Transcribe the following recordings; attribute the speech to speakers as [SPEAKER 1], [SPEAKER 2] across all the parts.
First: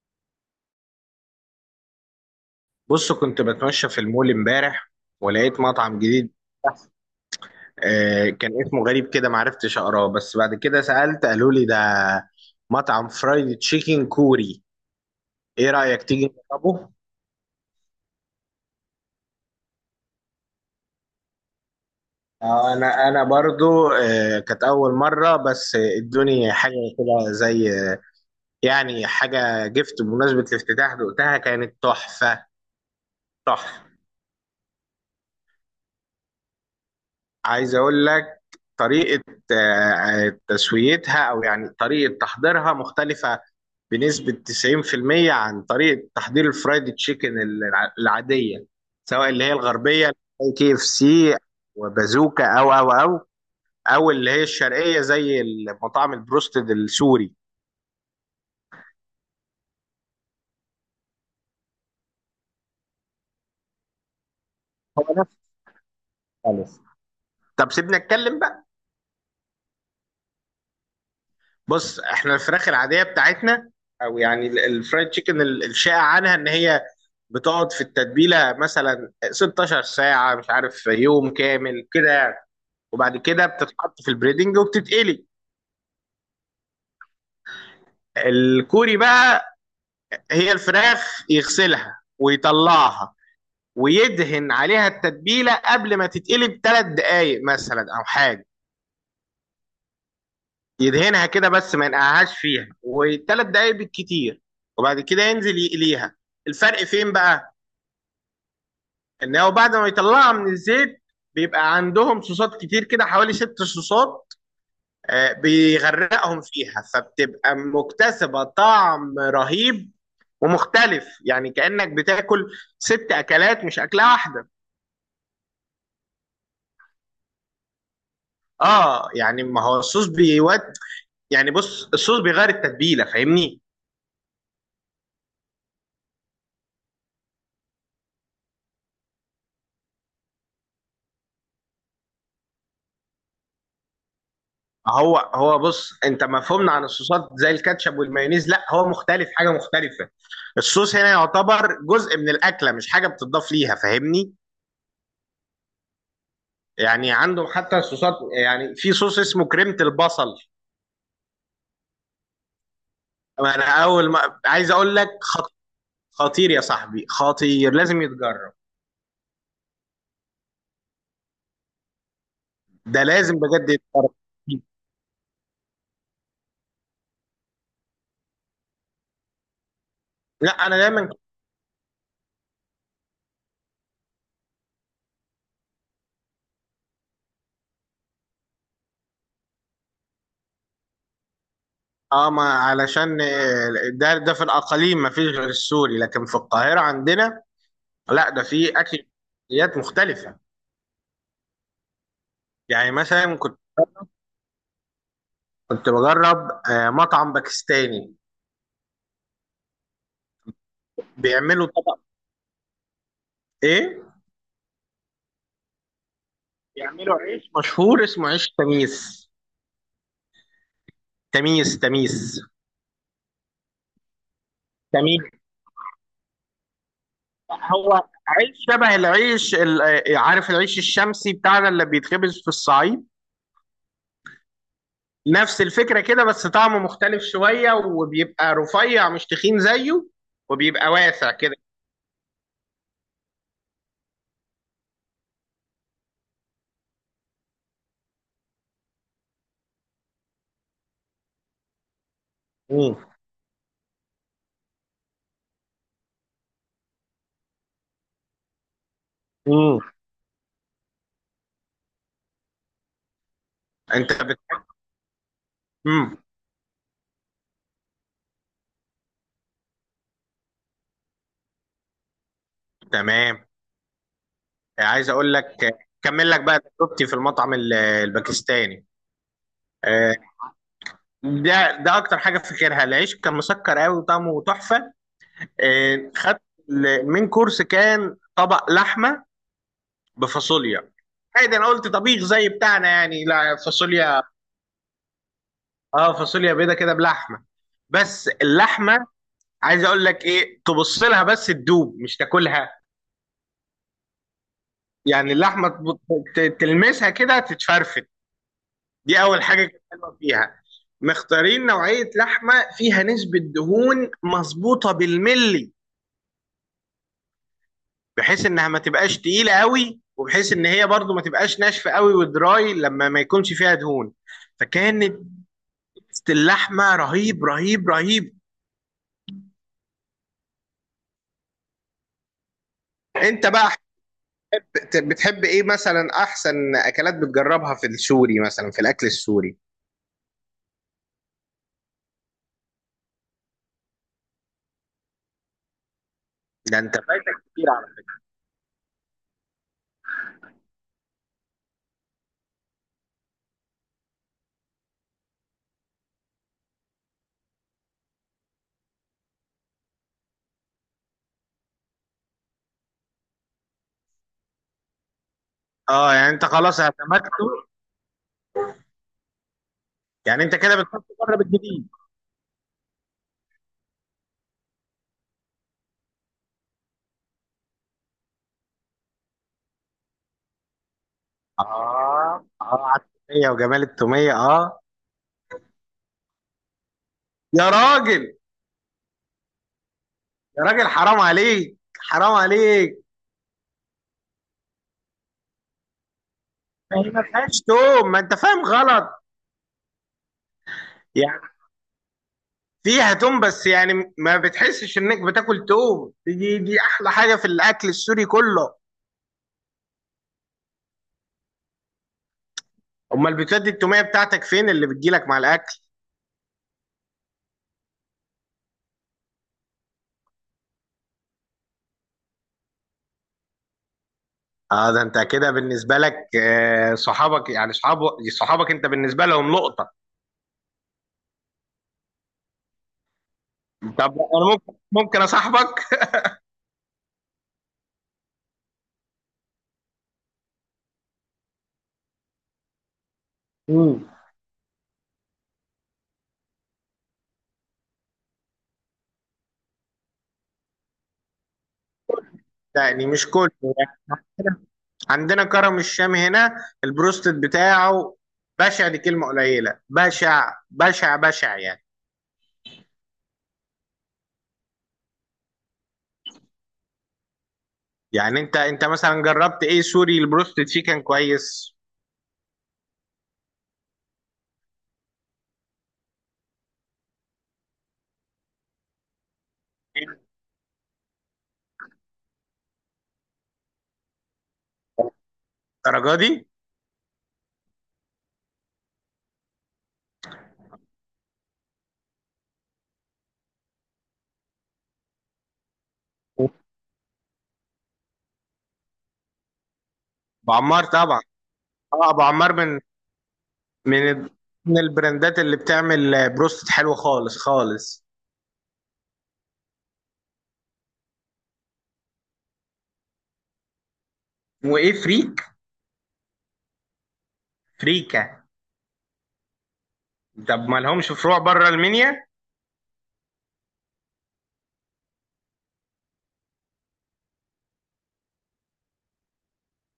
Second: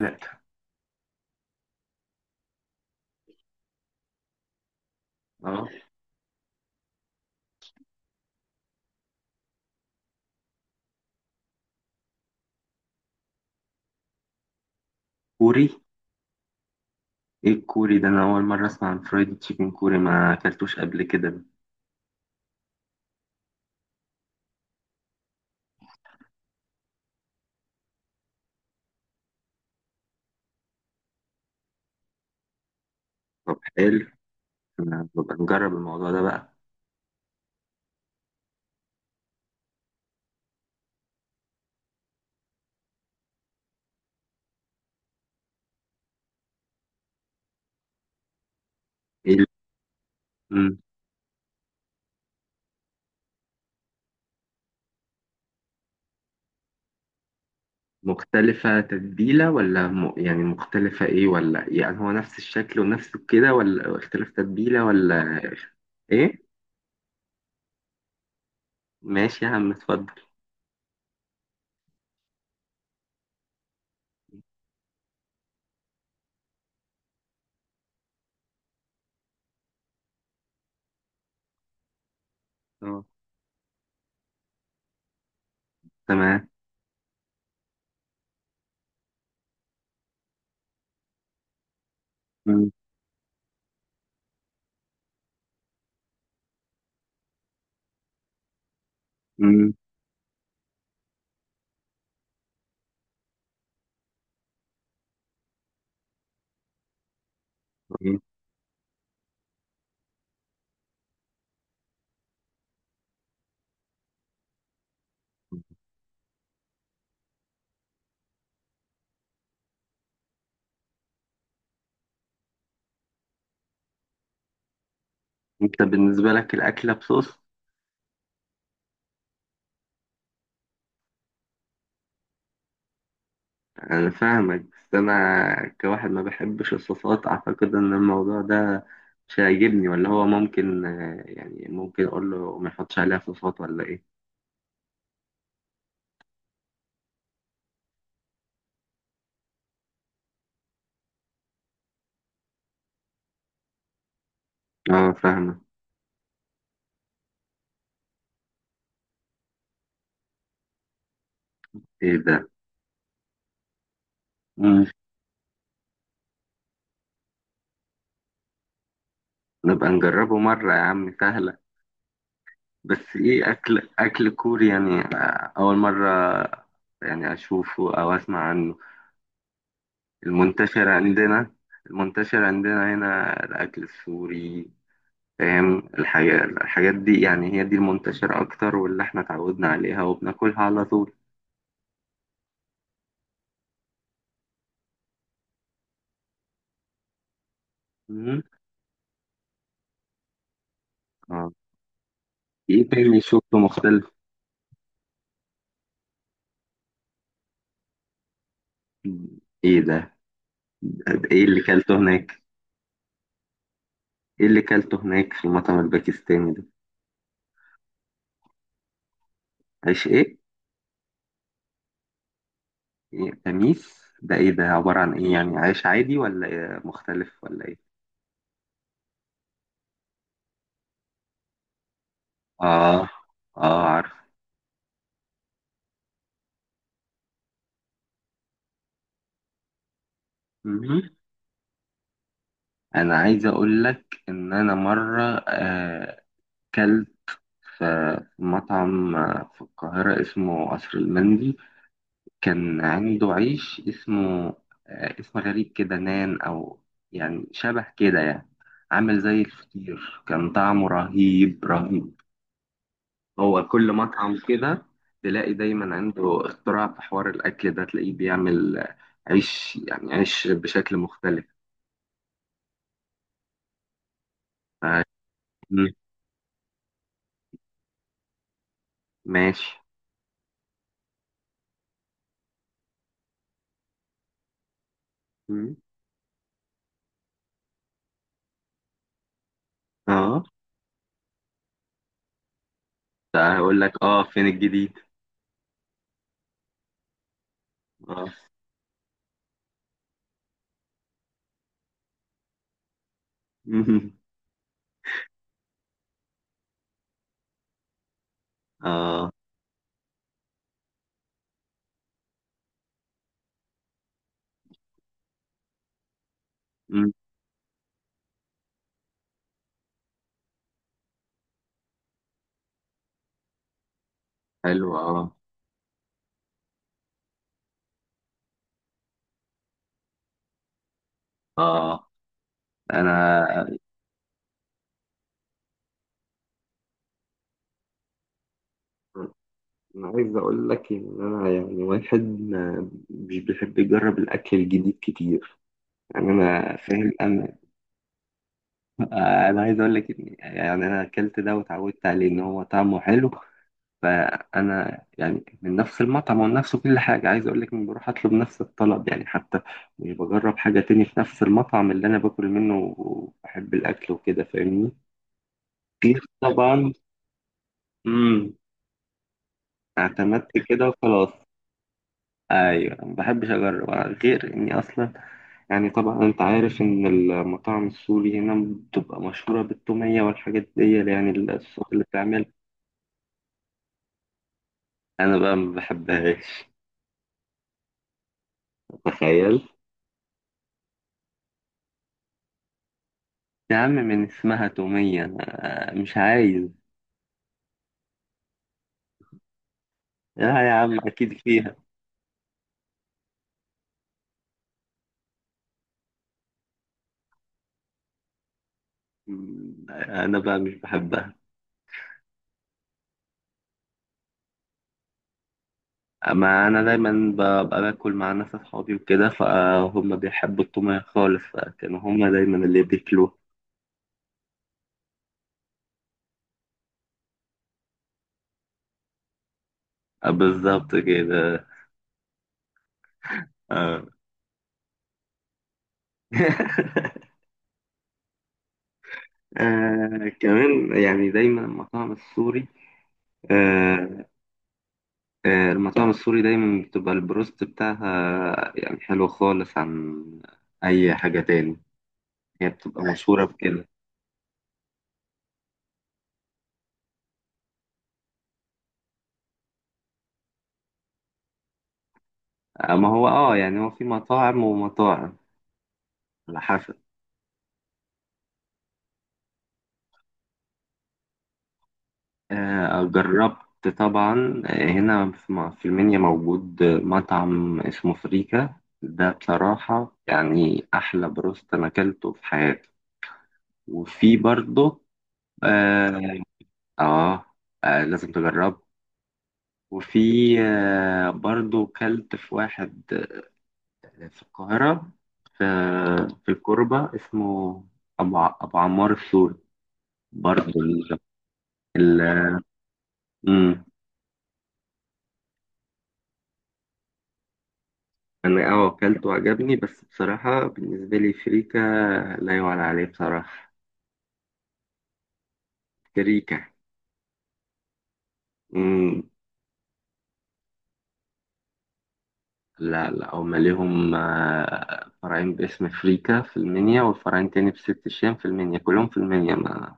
[SPEAKER 1] لا،
[SPEAKER 2] بص، كنت بتمشى في المول امبارح ولقيت
[SPEAKER 1] اه،
[SPEAKER 2] مطعم جديد. كان اسمه غريب كده، معرفتش اقراه، بس بعد كده سألت قالوا لي ده مطعم فرايد تشيكن كوري.
[SPEAKER 1] كوري.
[SPEAKER 2] ايه رأيك تيجي نجربه؟
[SPEAKER 1] ايه الكوري ده، انا اول مره اسمع عن فرايد تشيكن كوري، ما اكلتوش قبل كده.
[SPEAKER 2] انا برضو كانت اول مرة، بس ادوني حاجة كده زي يعني حاجة جفت بمناسبة الافتتاح، دقتها كانت تحفة.
[SPEAKER 1] طب
[SPEAKER 2] تحفة.
[SPEAKER 1] حلو. انا ببقى نجرب الموضوع ده بقى.
[SPEAKER 2] عايز اقول لك طريقة تسويتها او يعني طريقة تحضيرها مختلفة بنسبة 90% عن طريقة تحضير الفرايد تشيكن العادية، سواء
[SPEAKER 1] ايه
[SPEAKER 2] اللي
[SPEAKER 1] ال-
[SPEAKER 2] هي الغربية زي كي
[SPEAKER 1] مم.
[SPEAKER 2] اف سي وبازوكا او اللي هي الشرقية زي المطاعم البروستد السوري.
[SPEAKER 1] مختلفه تتبيله ولا يعني مختلفه ايه ولا إيه؟ يعني هو نفس الشكل ونفس كده، ولا اختلاف تتبيله
[SPEAKER 2] هو
[SPEAKER 1] ولا؟
[SPEAKER 2] نفس
[SPEAKER 1] ايه.
[SPEAKER 2] خالص. طب سيبنا اتكلم بقى.
[SPEAKER 1] ماشي يا عم، اتفضل.
[SPEAKER 2] بص احنا الفراخ العادية بتاعتنا، او يعني الفرايد تشيكن الشائع عنها ان هي بتقعد في التتبيله مثلا 16 ساعه، مش عارف، يوم كامل كده يعني.
[SPEAKER 1] اه.
[SPEAKER 2] وبعد كده بتتحط في البريدنج وبتتقلي.
[SPEAKER 1] تمام.
[SPEAKER 2] الكوري بقى، هي الفراخ يغسلها
[SPEAKER 1] مم.
[SPEAKER 2] ويطلعها ويدهن عليها التتبيله قبل ما تتقلي بثلاث دقائق مثلا او حاجه.
[SPEAKER 1] مم.
[SPEAKER 2] يدهنها كده بس ما ينقعهاش فيها، وثلاث دقائق بالكتير، وبعد كده ينزل يقليها. الفرق فين بقى؟
[SPEAKER 1] مم.
[SPEAKER 2] ان هو بعد ما يطلعها من الزيت بيبقى عندهم صوصات كتير كده، حوالي ست صوصات. بيغرقهم فيها فبتبقى مكتسبة طعم رهيب ومختلف، يعني كأنك بتاكل ست أكلات مش أكلة واحدة.
[SPEAKER 1] انت بالنسبه لك الاكله بصوص؟
[SPEAKER 2] اه يعني ما هو الصوص بيود. يعني بص، الصوص بيغير التتبيلة، فاهمني؟
[SPEAKER 1] أنا فاهمك، بس أنا كواحد ما بحبش الصوصات، أعتقد إن الموضوع ده مش هيعجبني، ولا هو ممكن، يعني ممكن أقول له ما يحطش عليها صوصات ولا إيه؟
[SPEAKER 2] هو هو بص، انت مفهومنا عن الصوصات زي الكاتشب والمايونيز، لا هو مختلف، حاجة مختلفة. الصوص هنا يعتبر جزء من الأكلة، مش حاجة بتضاف ليها، فاهمني؟
[SPEAKER 1] آه، فاهمة.
[SPEAKER 2] يعني عندهم حتى الصوصات، يعني في صوص اسمه كريمة البصل.
[SPEAKER 1] إيه ده؟
[SPEAKER 2] انا اول ما عايز
[SPEAKER 1] مم.
[SPEAKER 2] اقول لك خطير يا صاحبي، خطير، لازم يتجرب.
[SPEAKER 1] نبقى نجربه مرة يا عم، سهلة.
[SPEAKER 2] ده
[SPEAKER 1] بس
[SPEAKER 2] لازم
[SPEAKER 1] إيه،
[SPEAKER 2] بجد
[SPEAKER 1] أكل
[SPEAKER 2] يتجرب.
[SPEAKER 1] أكل كوري يعني، أول مرة. يعني أشوفه أو أسمع عنه.
[SPEAKER 2] لا، انا
[SPEAKER 1] المنتشر
[SPEAKER 2] دايما.
[SPEAKER 1] عندنا المنتشر عندنا هنا الأكل السوري، فاهم الحاجات دي، يعني هي دي المنتشرة أكتر، واللي إحنا اتعودنا عليها وبناكلها على طول.
[SPEAKER 2] اه، ما علشان ده ده في الاقاليم ما فيش غير السوري، لكن في القاهره عندنا لا،
[SPEAKER 1] مم.
[SPEAKER 2] ده في اكلات مختلفه.
[SPEAKER 1] آه. إيه
[SPEAKER 2] يعني
[SPEAKER 1] تاني
[SPEAKER 2] مثلا
[SPEAKER 1] شفته مختلف؟
[SPEAKER 2] كنت بجرب مطعم باكستاني.
[SPEAKER 1] إيه ده؟ طب إيه اللي
[SPEAKER 2] بيعملوا
[SPEAKER 1] كلته
[SPEAKER 2] طبق.
[SPEAKER 1] هناك؟
[SPEAKER 2] ايه.
[SPEAKER 1] إيه اللي كلته هناك في المطعم الباكستاني ده؟
[SPEAKER 2] بيعملوا عيش مشهور اسمه عيش تميس.
[SPEAKER 1] عيش إيه؟
[SPEAKER 2] تميس تميس
[SPEAKER 1] إيه؟ تميس؟ ده إيه ده؟ عبارة عن
[SPEAKER 2] تميس.
[SPEAKER 1] إيه يعني؟ عيش عادي ولا إيه؟ مختلف ولا إيه؟
[SPEAKER 2] هو عيش شبه العيش عارف العيش الشمسي بتاعنا اللي بيتخبز في الصعيد؟
[SPEAKER 1] آه. آه، عارف.
[SPEAKER 2] نفس الفكرة كده، بس طعمه مختلف شوية وبيبقى رفيع مش تخين زيه، وبيبقى
[SPEAKER 1] مم.
[SPEAKER 2] واسع كده.
[SPEAKER 1] أنا عايز أقول لك إن أنا مرة، آه، كلت في مطعم في القاهرة اسمه قصر المندي، كان
[SPEAKER 2] مم.
[SPEAKER 1] عنده عيش اسمه، اسم غريب كده، نان أو يعني شبه كده يعني، عامل زي
[SPEAKER 2] مم.
[SPEAKER 1] الفطير، كان طعمه رهيب رهيب. هو كل
[SPEAKER 2] انت
[SPEAKER 1] مطعم
[SPEAKER 2] بت...
[SPEAKER 1] كده، تلاقي دايما
[SPEAKER 2] مم.
[SPEAKER 1] عنده اختراع في حوار الأكل ده، تلاقيه بيعمل عيش، يعني عيش بشكل مختلف.
[SPEAKER 2] تمام.
[SPEAKER 1] ف-
[SPEAKER 2] عايز اقول لك،
[SPEAKER 1] مم.
[SPEAKER 2] كمل لك بقى تجربتي في المطعم الباكستاني.
[SPEAKER 1] ماشي.
[SPEAKER 2] آه، ده ده اكتر حاجه فاكرها، العيش كان مسكر قوي وطعمه تحفه.
[SPEAKER 1] مم.
[SPEAKER 2] خدت من كورس كان طبق لحمه
[SPEAKER 1] اه،
[SPEAKER 2] بفاصوليا. عادي، انا قلت طبيخ زي بتاعنا يعني. لا،
[SPEAKER 1] هقول لك. اه،
[SPEAKER 2] فاصوليا.
[SPEAKER 1] فين الجديد.
[SPEAKER 2] اه فاصوليا بيضه كده بلحمه، بس
[SPEAKER 1] اه.
[SPEAKER 2] اللحمه، عايز اقول لك ايه، تبص لها بس تدوب مش تاكلها. يعني اللحمه تلمسها كده تتفرفت. دي
[SPEAKER 1] اه.
[SPEAKER 2] اول حاجه كانت حلوه فيها. مختارين نوعيه لحمه فيها نسبه دهون مظبوطه بالملي، بحيث انها ما تبقاش تقيله قوي، وبحيث ان هي برضو ما تبقاش ناشفه قوي ودراي لما ما يكونش فيها دهون.
[SPEAKER 1] حلو، اه.
[SPEAKER 2] فكانت اللحمه رهيب رهيب رهيب.
[SPEAKER 1] اه.
[SPEAKER 2] انت بقى
[SPEAKER 1] انا
[SPEAKER 2] بتحب ايه مثلا؟ احسن اكلات بتجربها في السوري، مثلا في الاكل السوري.
[SPEAKER 1] انا عايز اقول لك ان انا يعني واحد ما مش بيحب يجرب الاكل الجديد كتير. يعني انا
[SPEAKER 2] ده انت
[SPEAKER 1] فاهم.
[SPEAKER 2] فايتك كتير على
[SPEAKER 1] انا عايز اقول لك ان يعني انا اكلت ده واتعودت عليه، ان هو طعمه حلو. فانا يعني من نفس المطعم ونفس كل حاجه، عايز اقول لك اني بروح اطلب نفس الطلب، يعني حتى مش بجرب حاجه تاني في نفس المطعم اللي انا باكل منه وبحب الاكل وكده، فاهمني.
[SPEAKER 2] فكرة. اه
[SPEAKER 1] كتير
[SPEAKER 2] يعني انت خلاص
[SPEAKER 1] طبعا.
[SPEAKER 2] اعتمدته.
[SPEAKER 1] امم.
[SPEAKER 2] يعني
[SPEAKER 1] اعتمدت
[SPEAKER 2] انت كده
[SPEAKER 1] كده
[SPEAKER 2] بتحط
[SPEAKER 1] وخلاص.
[SPEAKER 2] بره بالجديد.
[SPEAKER 1] ايوه، ما بحبش اجرب، غير اني اصلا يعني، طبعا انت عارف ان المطاعم السوري هنا بتبقى مشهوره بالتوميه والحاجات دي، يعني الصوص اللي بتعمل.
[SPEAKER 2] اه، اه على التوميه وجمال التوميه، اه.
[SPEAKER 1] انا بقى ما بحبهاش.
[SPEAKER 2] يا راجل،
[SPEAKER 1] تخيل.
[SPEAKER 2] يا راجل، حرام عليك، حرام عليك.
[SPEAKER 1] يا عم، من اسمها توميه أنا مش عايز.
[SPEAKER 2] ما هي ما فيهاش توم، ما انت فاهم غلط.
[SPEAKER 1] لا يا عم، اكيد
[SPEAKER 2] يعني
[SPEAKER 1] فيها.
[SPEAKER 2] فيها توم، بس يعني ما بتحسش انك بتاكل توم. دي دي احلى حاجه في الاكل السوري كله.
[SPEAKER 1] انا بقى مش بحبها.
[SPEAKER 2] امال بتودي التوميه بتاعتك فين اللي بتجيلك مع الاكل؟
[SPEAKER 1] اما انا دايما ببقى باكل مع ناس اصحابي وكده، فهم بيحبوا التوميه خالص، فكانوا هم دايما اللي بياكلوها.
[SPEAKER 2] اه، ده انت كده بالنسبه لك، صحابك، يعني صحابك، صحابك انت بالنسبه لهم لقطه.
[SPEAKER 1] بالظبط كده. آه.
[SPEAKER 2] طب انا ممكن اصاحبك.
[SPEAKER 1] آه، كمان يعني دايما
[SPEAKER 2] امم.
[SPEAKER 1] آه المطاعم السوري دايما بتبقى البروست بتاعها يعني حلو خالص، عن أي حاجة تاني. هي بتبقى
[SPEAKER 2] يعني مش
[SPEAKER 1] مشهورة
[SPEAKER 2] كله
[SPEAKER 1] بكده.
[SPEAKER 2] يعني. عندنا كرم الشام هنا البروستد بتاعه بشع، دي كلمه قليله، بشع بشع بشع يعني.
[SPEAKER 1] آه، ما هو اه يعني، هو في مطاعم ومطاعم، على حسب.
[SPEAKER 2] يعني انت مثلا جربت ايه سوري البروستد فيه كان كويس؟
[SPEAKER 1] آه، جربت طبعا، هنا في المنيا موجود مطعم اسمه فريكا. ده بصراحة يعني أحلى بروست أنا أكلته في حياتي. وفي برضه،
[SPEAKER 2] الدرجه
[SPEAKER 1] آه،
[SPEAKER 2] دي؟
[SPEAKER 1] اه، لازم تجربه. وفي برضو كلت في واحد، في القاهرة، في في
[SPEAKER 2] ابو
[SPEAKER 1] الكوربة، اسمه أبو عمار السوري، برضو.
[SPEAKER 2] عمار طبعا. اه، ابو عمار
[SPEAKER 1] ال...
[SPEAKER 2] من
[SPEAKER 1] مم.
[SPEAKER 2] من ال- من البراندات اللي بتعمل بروست حلو خالص خالص.
[SPEAKER 1] أنا أكلته وعجبني، بس بصراحة بالنسبة لي فريكة لا يعلى عليه، بصراحة.
[SPEAKER 2] وايه فريك؟
[SPEAKER 1] فريكة.
[SPEAKER 2] فريكا.
[SPEAKER 1] مم.
[SPEAKER 2] طب ما لهمش فروع بره المنيا؟
[SPEAKER 1] لا لا، هما ليهم، فرعين باسم فريكة في المنيا، وفرعين تاني بست الشام في المنيا، كلهم في المنيا، ما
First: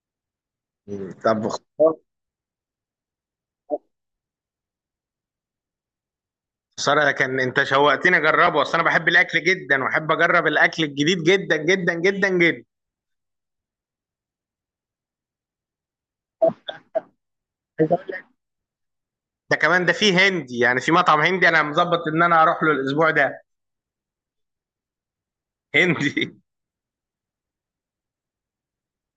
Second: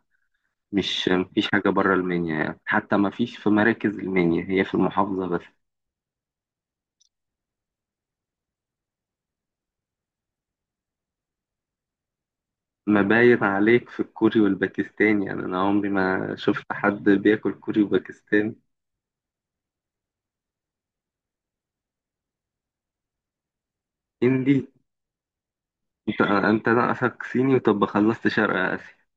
[SPEAKER 1] مش
[SPEAKER 2] مم. طب،
[SPEAKER 1] مفيش حاجة بره المنيا، يعني حتى مفيش في مراكز المنيا، هي في المحافظة بس.
[SPEAKER 2] خساره. لكن انت شوقتني اجربه، اصل انا بحب الاكل جدا واحب اجرب الاكل الجديد جدا جدا جدا جدا.
[SPEAKER 1] ما باين عليك في الكوري والباكستاني يعني، أنا عمري ما شفت حد بياكل كوري وباكستاني.
[SPEAKER 2] ده كمان ده فيه هندي، يعني في مطعم هندي انا مظبط ان انا هروح له الاسبوع ده.
[SPEAKER 1] هندي. أنت
[SPEAKER 2] هندي.
[SPEAKER 1] أنت ناقصك صيني، طب خلصت شرق آسيا.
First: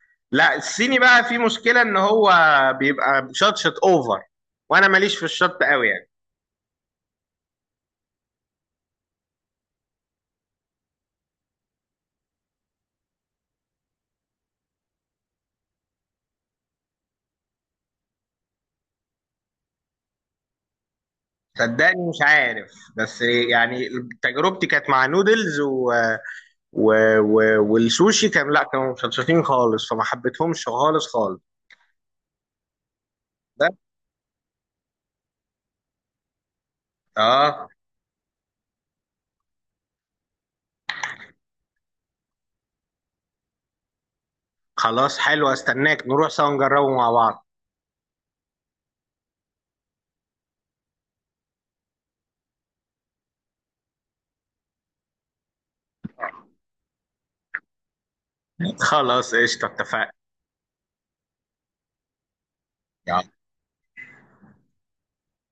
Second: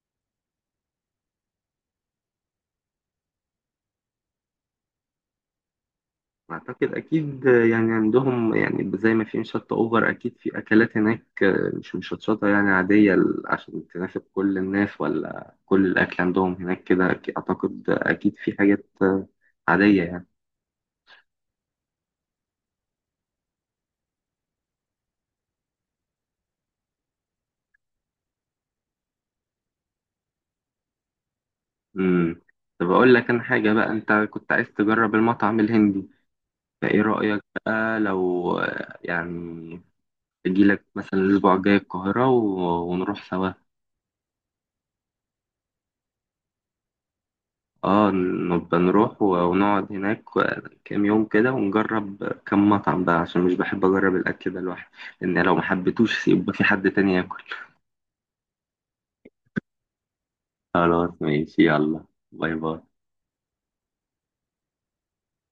[SPEAKER 2] لا، الصيني بقى في مشكله ان هو بيبقى شطشط اوفر، وانا ماليش في الشط قوي يعني.
[SPEAKER 1] أعتقد أكيد يعني عندهم، يعني زي ما في مشطة أوفر، أكيد في أكلات هناك مش مشطشطة، يعني عادية، عشان تناسب كل الناس، ولا كل الأكل عندهم هناك كده؟ أعتقد أكيد في حاجات عادية يعني.
[SPEAKER 2] صدقني مش عارف، بس يعني تجربتي كانت مع نودلز و... و... والسوشي، كان، لا، كانوا مشطشطين خالص، فما حبيتهمش خالص خالص.
[SPEAKER 1] امم. طب اقول لك انا
[SPEAKER 2] ده.
[SPEAKER 1] حاجه بقى، انت كنت عايز تجرب المطعم الهندي، فايه رايك
[SPEAKER 2] اه.
[SPEAKER 1] بقى لو، يعني اجي لك مثلا الاسبوع الجاي القاهره ونروح سوا.
[SPEAKER 2] خلاص، حلو، استناك نروح سوا نجربه مع بعض.
[SPEAKER 1] اه، نبقى نروح ونقعد هناك كام يوم كده، ونجرب كام مطعم بقى، عشان مش بحب اجرب الاكل ده لوحدي، لان لو ما حبيتوش يبقى في حد تاني ياكل.
[SPEAKER 2] خلاص، قشطة، اتفقنا.
[SPEAKER 1] خلاص ماشي، يلا. باي باي.